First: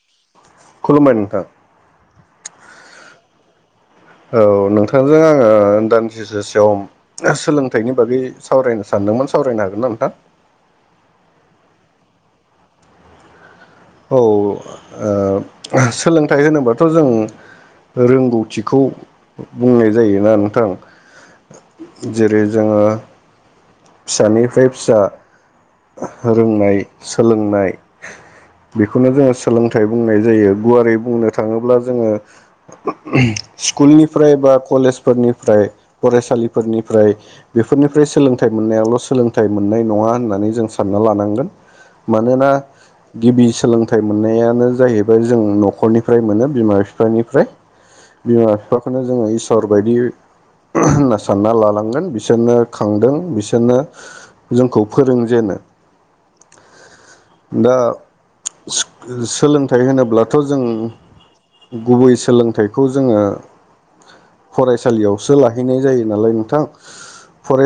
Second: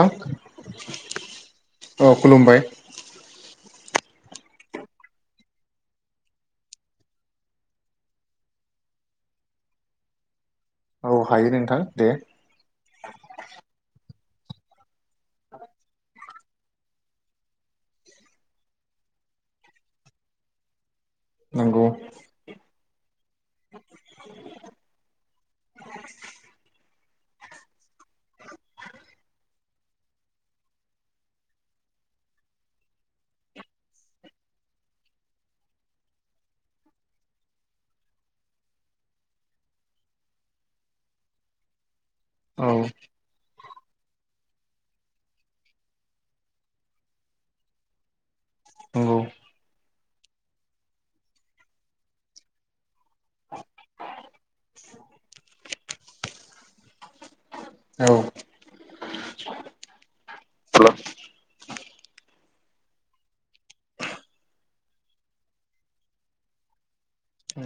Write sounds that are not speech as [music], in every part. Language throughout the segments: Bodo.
नोंथां खुलुमबाय नोंथां । औ खुलुमबाय । औ नोंथांजों आंङो दानदिसे सम सोलोंथाइनि बागै सावरायनो सानदोंमोन सावरायनो हागोन ना नोंथां? औ हायो नोंथां दे । औ सोलोंथाइ होनोबाथ' जों रोंगौथिखौ बुंनाय जायोना नोंथां नंगौ । जेरै जोंङो फिसानिफ्राय फिसा रोंनाय सोलोंनाय बेखौनो जोंङो सोलोंथाइ बुंनाय जायो गुवारै बुंनो थाङोब्ला जोंङो स्कुलनिफ्राय बा कलेजफोरनिफ्राय फरायसालिफोरनिफ्राय बेफोरनिफ्राय सोलोंथाइ फिथाइ मोननायावल' सोलोंथाइ मोननाय नङा होननानै जों सानना लानांगोन मानोना औ गिबि सोलोंथाइ मोननायानो जाहैबाय जों न'खरनिफ्राय मोनो बिमा बिफानिफ्राय बिमा बिफाखौनो नंगौ जोङो इसर बायदि होना सानना लालांगोन बिसोरनो खांदों बिसोरनो जोंखौ फोरोंजेनो औ सो सोलोंथाइ होनोब्लाथ' जों गुबै सोलोंथाइखौ जोङो फरायसालियावसो लाहैनाय जायो नालाय नोंथां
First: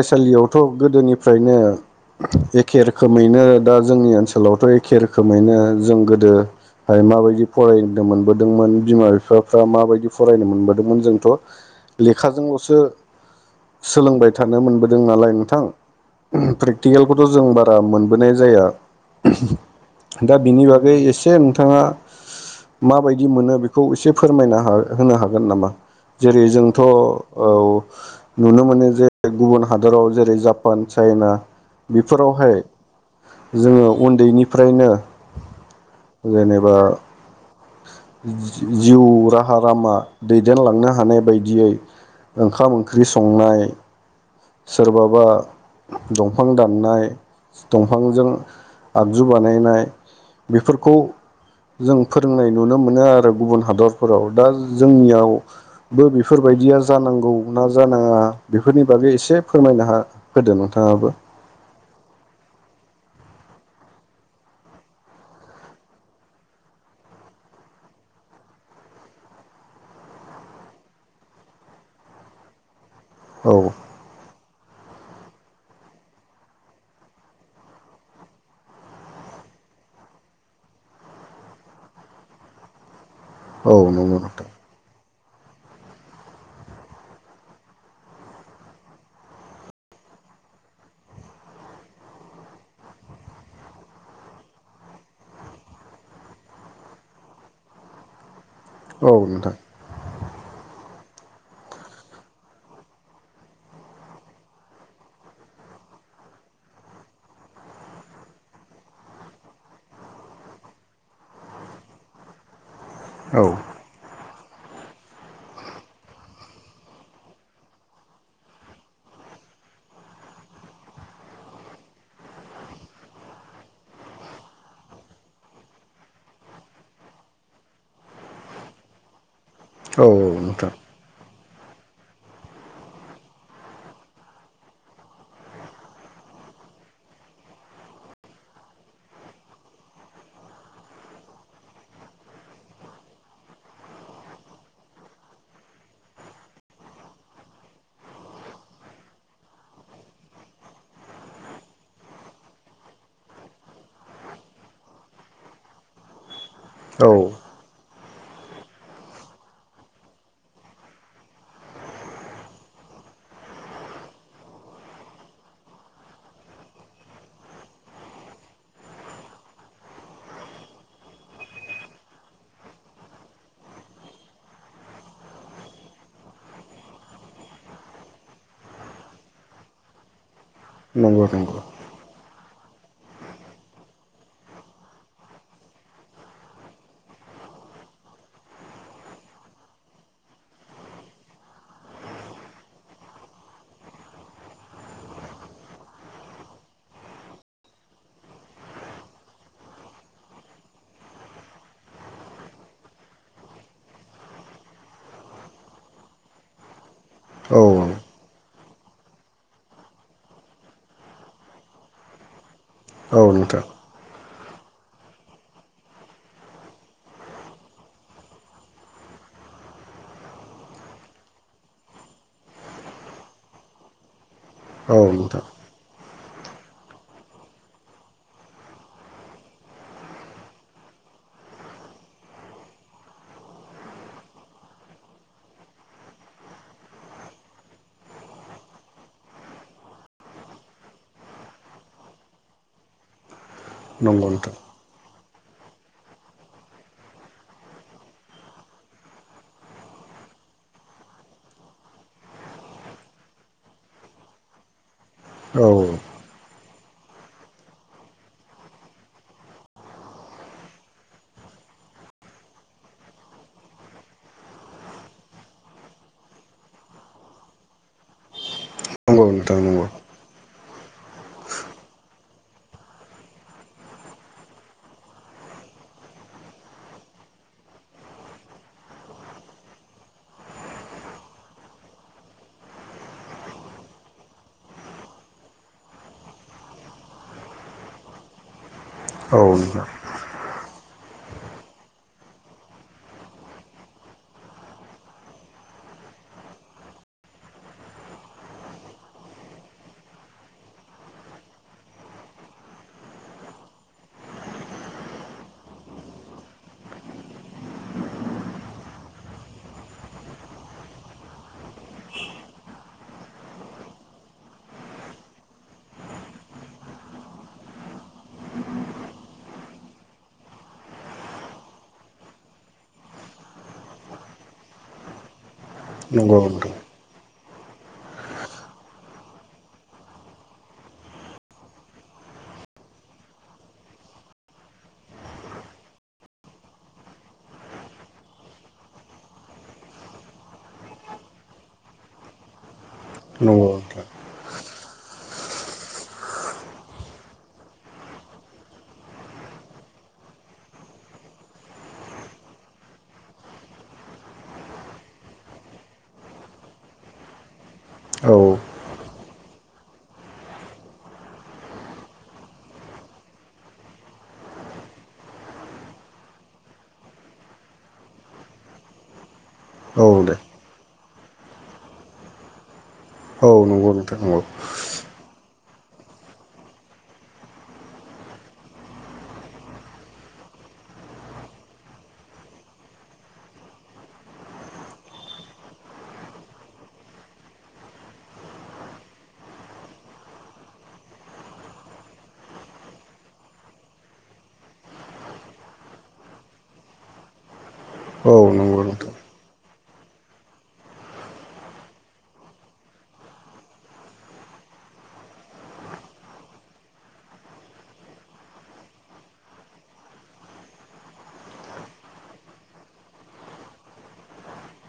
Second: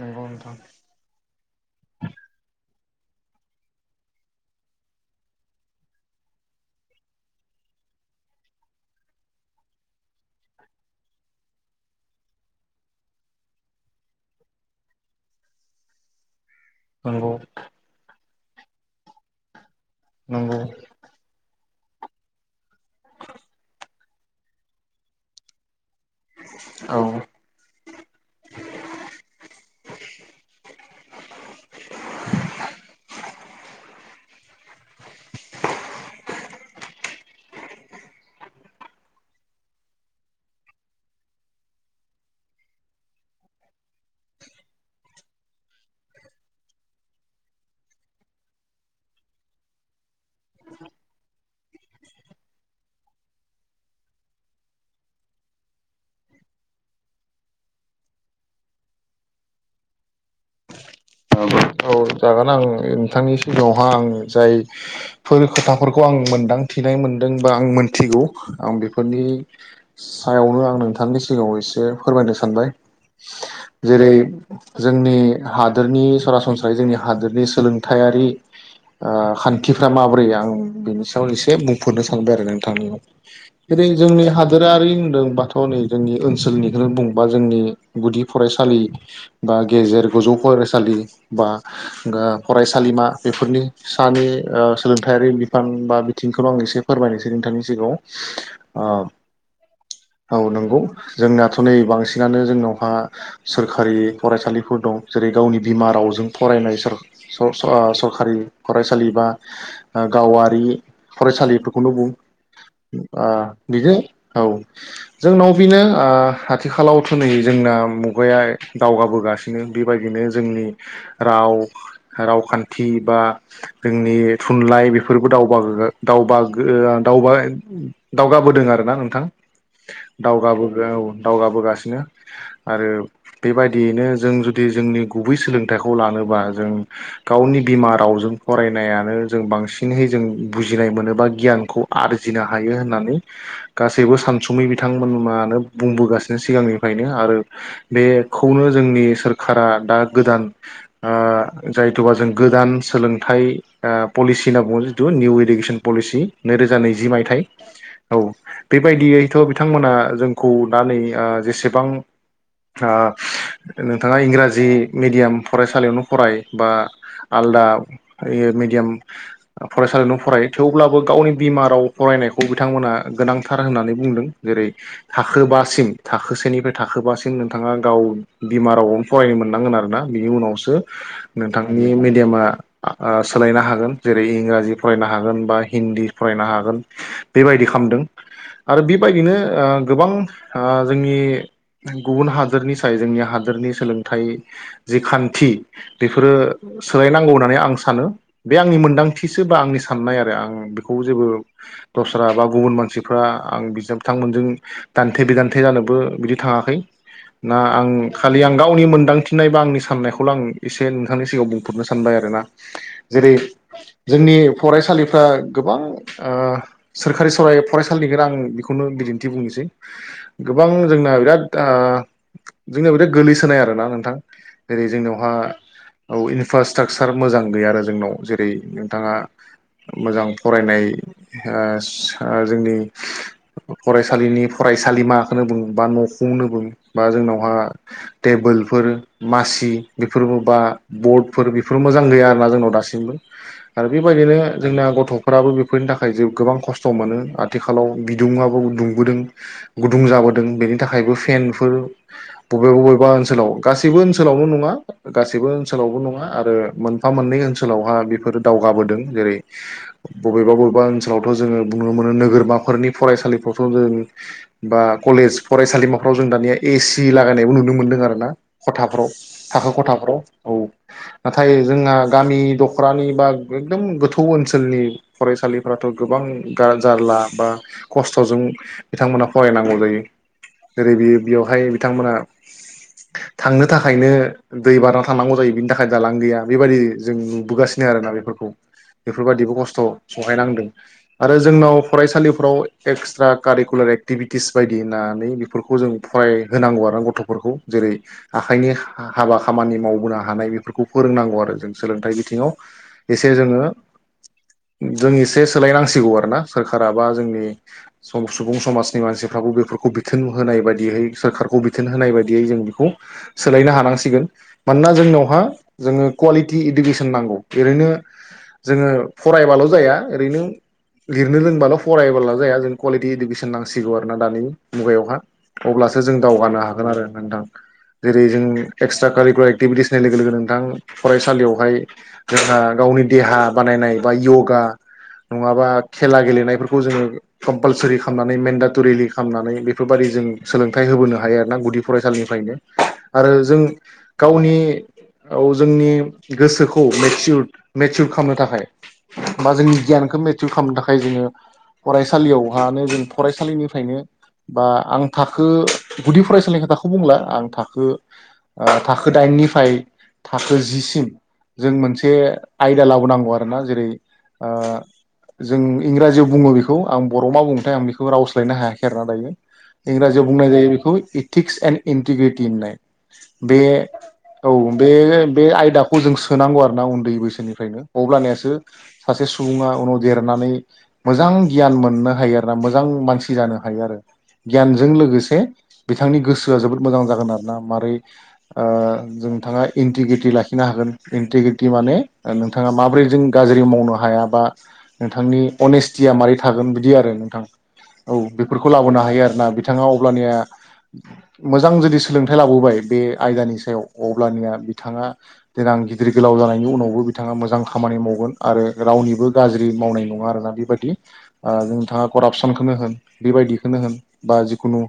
नंगौ थ नोंथां गोदोनिफ्रायनो एखे रोखोमैनो दा जोंनि ओनसोलावथ' एखे रोखोमैनो जों गोदोहाय माबायदि फरायदोंमोन मोनबोदोंमोन बिमा बिफाफ्रा माबायदि फरायनो मोनबोदोंमोन जोंथ' लेखाजोंल'सो सोलोंबाय थानो मोनबोदों नालाय थां प्रेकटिकेलखौथ' नंगौ जों बारा मोन बोनाय जाया दा नंगौ बिनि औ बागै ए ए नोंथाङा माबायदि मोनो बेखौ एसे फोरमायना होनो हागोन नामा जेरै जोंथ' नुनो मोनो जे गुबुन हादराव जेरै ज जापान चाइना बेफोरावहाय जोङो उन्दैनिफ्रायनो जेनेबा जि-जिउ राहा लामा दैदेनलांनो हानाय बायदियै ओंखाम ओंख्रि संनाय सोरबाबा दंफां दाननाय दंफांजों आगजु बानायनाय बेफोरखौ जों फोरोंनाय नुनो मोनो आरो गुबुन हादरफोराव दा जोंनियावबो बेफोरबायदिया जानांगौ ना जानाङा बेफोरनि बागै एसे फोरमायना हा-होदो नोंथाङाबो औ जागोन आं नोंथांनि सिगाङावहा आं जायफोर खोथाफोरखौ आं मोनदांथिनाय मोनदों बा आं मोनथिगौ आं बेफोरनि सायावनो आं नोंथांनि सिगाङाव एसे फोरमायनो सानबाय औ जेरै जोंनि हादोरनि सरासन ओमफ्राय जोंनि हादोरनि सोलोंथायायारि ओ खान्थिफ्रा माब्रै आं बेनि सायाव एसे बुंफोरनो सानबाय आरो नोंथांनिङाव औ जेरै नंगौ जोंनि नोंथां हादोरारि होनदों बा थ' नै जोंनि ओनसोलनिखौनो बुंबा जोंनि गुदि फरायसालि बा गेजेर गोजौ फरायसालि बा ओ फरायसालिमा बेफोरनि सानि सोलोंथायारि बिफान बा बिथिंखौनो आं एसे फोरमायनोसै नोंथांनि सिगाङाव औ औ नंगौ जोंनाथ' नै बांसिनानो जोंनावहा सोरखारि फरायसालिफोर दं जेरै गावनि बिमा राव जों फरायनाय सर-आ-सरखारि फरायसालि बा गावारि फरायसालिफोरखौनो बुं ओ औ बिदि औ जोंनाव बेनो आथिखालावथ' नै जोंना मुगाया दावगाबोगासिनो बेबायदिनो जोंनि राव रावखान्थि बा जोंनि थुनलाइ बेफोरबो दावबागोद-आ-दावबागाआ-दावगाबोदों आरोना नोंथां औ दावगाबो नोंथां औ दावगाबोगासि बिनो आरो बेबायदियैनो जों जुदि जोंनि गुबै सोलों थाइखौ लानोबा जों गावनि बिमा रावजों फरायनायानो जों बांसिनहै जों बुजिनाय मोनो गियानखौ आरजिनो हायो होननानै गासैबो सानसुमै बिथांमोनमानो बुंबोगासिनो सिगांनिफ्रायनो आरो बेखौनो जोंनि सोरखारा दा गोदान आ जायथ'बा जों गोदान सोलोंथाइ ओ पलिसि होनना जायफोरा बुङो जिथु निउ इडुकेसन पलिसि नैरोजा नैजि औ मायथाइ औ बेबायदियैथ' बिथांमोना जोंखौ दा नै जेसेबां ओ नोंथाङा इंराजि मिडियाम फरायसालियावनो फराय बा आलदा ओ मेडियाम फरायसालियावनो फराय थेवब्लाबो गावनि बिमा राव फरायनायखौ बिथांमोना गोनांथार होननानै बुंदों जेरै थाखोबासिम थाखोसेनिफ्राय थाखोबासिम नोंथाङा गाव बिमा रावआवनो फरायनो मोननांगोन आरो ना बिनि उनावस सो नंगौ नंगौ नोंथांनि मेडियामा ओ सोलायनो हागोन जेरै इंराजि फरायनो हागोन बा हिन्दी फरायनो हागोन बेबायदि खालामामदों आरो बेबायदिनो ओ गोबां ओ जोंनि गुबुन हादोरनि साय जोंनि हादोरनि सोलोंथाइ जि खान्थि बेफोरो सोलायनांगौ होननानै आं सानो बे आंनि मोन्दांथिसो बा आंनि साननाय आरो आं बेखौ जेबो दस्रा बा गुबुन मानसिफ्रा आं बि बिथांमोनजों दान्थे बिदान्थे जानोबो बिदि थाङाखै औ ना आं औ खालि आं गावनि मोनदांथिननाय बा आंनि साननायखौल आं एसे नोंथांनि सिगाङां बुंफरनो सानबाय आरो ना औ जेरै नोंथां जोंनि फरायसालिफ्रा गोबां ओ सोरखारि ओ फरायसालिनिखौ आं बेखौनो बिदिन्थि बुंनोसै गोबां जोंना बिराद जोंनाया बिराद गोलैसोनाय आरो ना नोंथां जेरै औ जोंनावहा नोंथां औ इनफ्रास्ट्राकचार मोजां गैया आरो जोंनाव जेरै नोंथाङा मोजां फरायनाय ओ जोंनि फरायसालिनि फरायसालिमाखौनो बुं बा न'खौनो बुं बा जोंनावहा टेबोल फोर मासि फोर बा बद बेफोर मोजां गैया आरोना जोंनाव दासिमबो आरो नंगौ बेबायदिनो नोंथां जोंना गथ' फोराबो बेफोरनि थाखाय ज गोबां खस्थ' मोनो आथिखालाव बिदुडाबो दुंबोदों गुदुं जाबोदों बेनि थाखायबो फेनफोर बबेबा बबेबा ओनसोलाव गासिबो ओनोल ओनसोलावनो नङा गाससिबो औ ओनसोलावबो नङा आरो मोनफा मोननै ओनसोलावहा बेफोरो दावगाबोदों जेरै बबेबा बबेबा ओनसोलावथ' जोङो बुं नुनो मोनो नोगोरमाफोरनि फरायसालिफ्रावथ' जों बा कलेज फरायसालिमाफ्राव जों दानिया एसि लागायनायबो नुनो मोनदों आर थाखो नंगौ नोंथां नंगौ खथाफोराव औ नाथाय जोंहा गामि दखरानि बा एकदम गोथौ ओनसोलनि फरायसालिफ्राथ' गोबां जारला बा खस्थ'जों बिथांमोना फरायनांगौ जायो जेरै बे बेयावहाय बिथांमोना थांनो थाख थाखायनो दै बारना थानांगौ जायो बिनि थाखाय दालां गैया बेबायदि जों नुबोगासिनो आरोना बेफोरखौ औ बेफोरबायादिबो खस्थ' नोंथां सहायनांदों आरो जोंनाव फरायसालिफ्राव एक्सट्रा कारिकुलार एक्टिभिटिस बायदि होननानै बेफोरखौ जों फरायहोनांगौ आरो गथ'फोरखौ जेरै आखाइनि हाबा खामानि मावबोनो हानाय बेफोरखौ फोरोंनांगौ आरो जों सोलोंथाइ बिथिङाव एसे जोङो जों एसे सोलायनांसिगौ आरोना सोरखारा बा जोंनि सुबुं समाजनि मानसिफ्राबो बेफोरखौ बिथोन होनाय बायदियै सोरखारखौ बिथोन होनाय बायदियै जों बेखौ सोलायनो हानांसिगोन मानोना जोंनावहा जोङो कुवालिटि इडुकेसन नांगौ ओरैनो जोङो फरायबाल' जाया ओरैनो लिरनो लोंबाल' फरायबला' जाया जों कुवालिटि इडुकेसन नांसिगौ आरोना दानि मुगायावहा अब्लासो जों नंगौ दावगानो नोंथां हागोन आरो नोंथां जेरै जों एक्सट्रा कारिकुलार एक्टिभिटिसनाय लोगो लोगो नोंथां फरायसालियावहाय जोंहा गावनि देहा बानायनाय बा यगा नङाबा खेला गेलेनायफोरखौ जोङो कम्पालसरि खालामनानै मेन्डाटरिलि खालामनानै बेफोरबाददि जों सोलोंथाइ होबोनो हायो आरो ना गुदि फरायसालिनिफ्रायनो आरो जों नंगौ नोंथां गावनि औ जोंनि गोसोखौ मेचिउर मेचिउर खालामनो थाखाय बा जोंनि गियानखौ मेचर खालामनो थाखाय जोङो फरायसालियावहानो जों फरायसालिनिफ्रायनो बा आं थाखो गुदि फरायसालिनि खोथाखौ बुंला आं ओ औ आ थाखो थाखो दाइननिफ्राय थाखो जिसिम जों मोनसे आयदा लाबोनांगौ आरोना जेरै ओ जों इंराजियाव बुङो बेखौ आं बर' मा बुंङोथाय आं बेखौ रावस्लायनो हायाखै आरोना दायो औ इंराजियाव दे बुंनाय जायो बिखौ इटक्स एन्ड इन्टिग्रिटि थिननाय औ बे नंगौ नोंथां नंगौ औ बे बे आय दाखौ जों सोनांगौ आरो ना उन्दै बैसोनिफ्रायनो अब्लनिसो सासे सुबुङा उनाव देरनानै मोजां गियान मोननो हायो आरो ना मोजां मानसि जानो हायो आरो गियानजों लोगोसे बिथांनि गोसोआ जोबोद मोजां जागोन आरोना मारै आ जोंथाङा एक्टिभिटि लाखिनो हागोन एक्टिभिटि माने नोंथाङा माब्रै जों गाज्रि मावनो हाया बा नोंथांनि अनेसथिआ मारैथागोन बिदि आरो नोंथां औ बेफोरखौ नंगौ लाबोनो नोंथां हायो आरोना बिथाङा अब्लानिया मोजां रिलिस सोलोंथाइ लाबोबाय बे आयदानि सायाव अब्लानिया बिथाङा देनां गिदिर गोलाव जानायनि उनावबो बिथाङा मोजां खामानि मावगोन आरो रावनिबो गाज्रि मावनाय नङा आरोना बेबायादि नोंथाङा करापसनखौनो होन बेबायदिखौनो होन बा जिखुनु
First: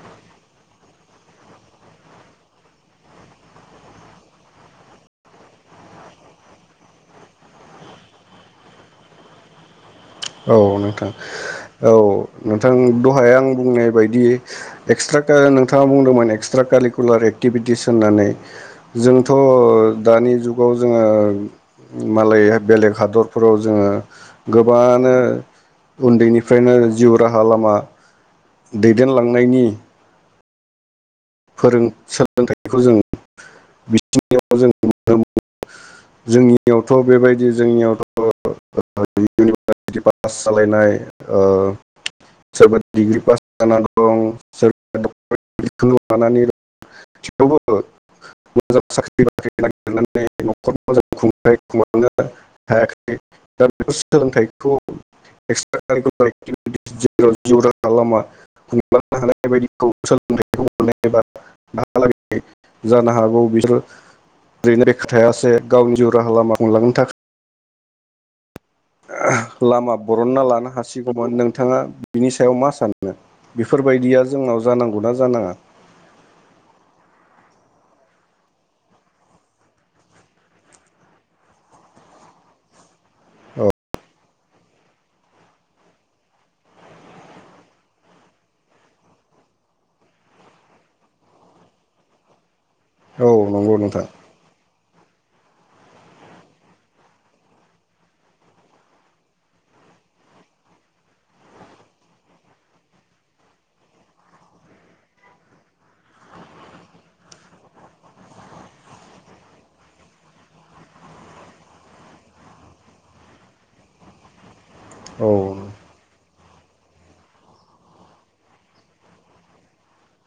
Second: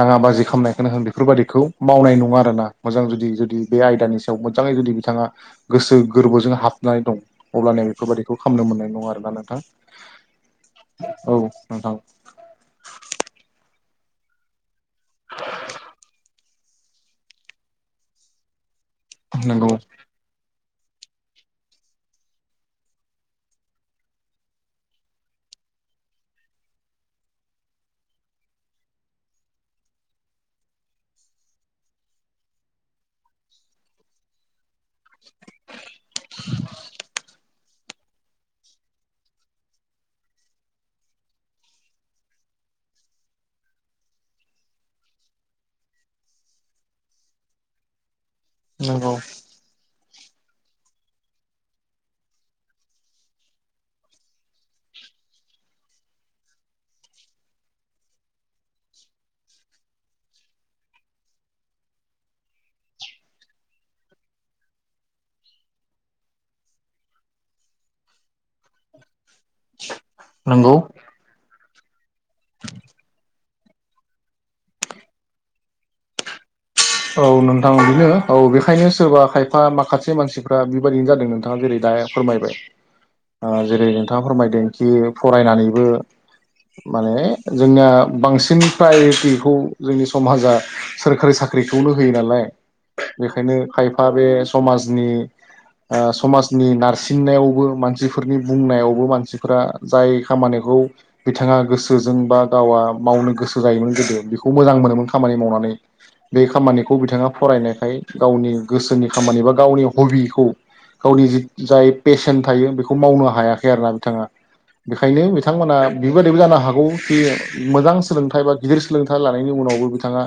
दाङा बाजि खालामामनायखौनो होन बे बेफोरबादिखौ मावनाय नङा आरोना मोजां जुदि जुदि बे आयदानि सायाव मोजाङै जुदि बिथाङा गोसो गोरबोजों हाबनानै दं अबब्लाानोया बेफोरबाददिखौ खालामनो मोननाय नङा आरोना नोंथां औ नोंथां औ नोंथां औ नोंथां दहाया आं बुंनाय बायदि एक्सट्रा नोंथङा बुंदोंमोन एक्सट्रा कारिकुलार एक्टिभिटिस होन्नानै जोंथ' नंगौ दानि जुग थ जोङो मालाय बेलेग हादरफोराव जोङो गोबां नों उन्दैनिफ्रायनो जिउ राहा लामा दैदेनलांनायनि फोरों सोलोंथाइखौ जों मिथिनायाव [inaudible] जोंनियावथ' बेबायदि जोंनियावथ' इउनिभारसिटि पास जालायनाय ओ सोरबा डिग्रि पास जानानै दं सोरबा [inaudible] लानानै दं थेवबो मोजां नंगौ साख्रि बाख्रि [inaudible] खुंनो हायाखै दा बे सोलोंथायखौ [inaudible] जिउ राहा लामा खुंलांनो हानाय बायदि जानो हागौ बिसोर ओरैनोखा थायासे गावनि जिउ राहा लामा खुंलांनो थाखाय लामा बरनना लानो नंगौ हासिगौमोन नों बिथोंङा बिनि सायाव मा सानखो बेफोरबायदिया जोंनाव जानांगौना जानाङा? औ नोंथां बिनो औ बेखायनो सोरबा खायफा माखासे मानसिफ्रा बेबायाददिनो जादों नोंथाङा जेरै दा फोरमायबाय औ जेरै नोंथाङा फोरमायदोंखि फरायनानैबो माने जोंनाया बांसिन प्रायरिटिखौ जोंनि समाजा सोरखारि साख्रि साख्रिखौनो होयो नालाय । औ बेखायनो नंगौ नोंथां खायफा बे समाज दिनै समाजनि नारसिननायावबो मानसिफोरनि बुंनायावबो मानसिफोरा जाय खामानिखौ बिथाङा गोसोजों बा गावा मावनो गोसो जायोमोन गोदो बेखौ मोजां मोनोमोन खामानि मावनानै बे खामानिखौ बिथाङा फरायनायखाय गावनि गोसोनि खामानि बा गावनि हबिखौ गावनि जि जाय पेसन थायो बेखौ मावनो हायाखै आरोना बिथाङा । बेखायनो औ बिथांमोना बेबायदिबो जानो हा हागौ बे मोजां सोलोंथाइ बा गिदिर सोलोंथाइ लानायनि उनावबो बिथाङा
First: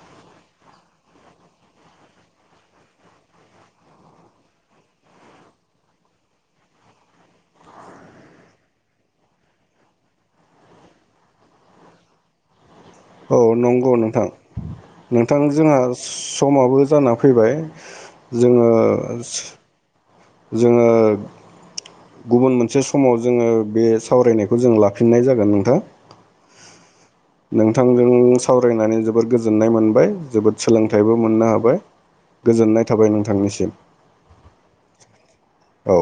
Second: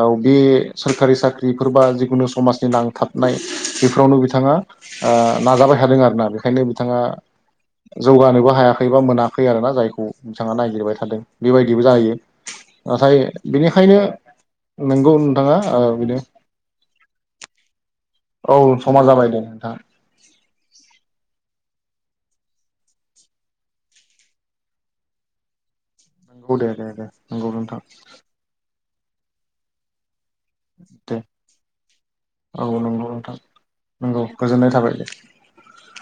औ बे सोरखारि साख्रिफोर बा जिखुनु समाजनि नांथाबनाय बेफोरावनो बिथाङा नाजाबाय थादों आरोना बेखायनो बिथाङा जौगानोबो हायाखै बा मोनाखै आरोना जायखौ बिथाङा नागिरबाय थादों बेबायदिबो जायो । नाथाय औ नंगौ बिनिखायनो नोंथां नोंथां जोंहा समाबो जाना फैबाय औ जोंङो समा जाबाय दे नोंथां गुबुन मोनसे समाव जोङो बे सावरायनायखौ जों लाफिननाय जागोन नोंथां । नोंगौे दे दे दे । नोंथांजों सावरायनानै जोब जोबोर गोजोननाय मोनबाय । जोबोद सोलोंथाइबो दे मोननो हाबाय औ गोजोननाय नंगौ थाबाय नोंथां नोंथांनिसिम । नंगौ गोजोननाय थाबाय दे औ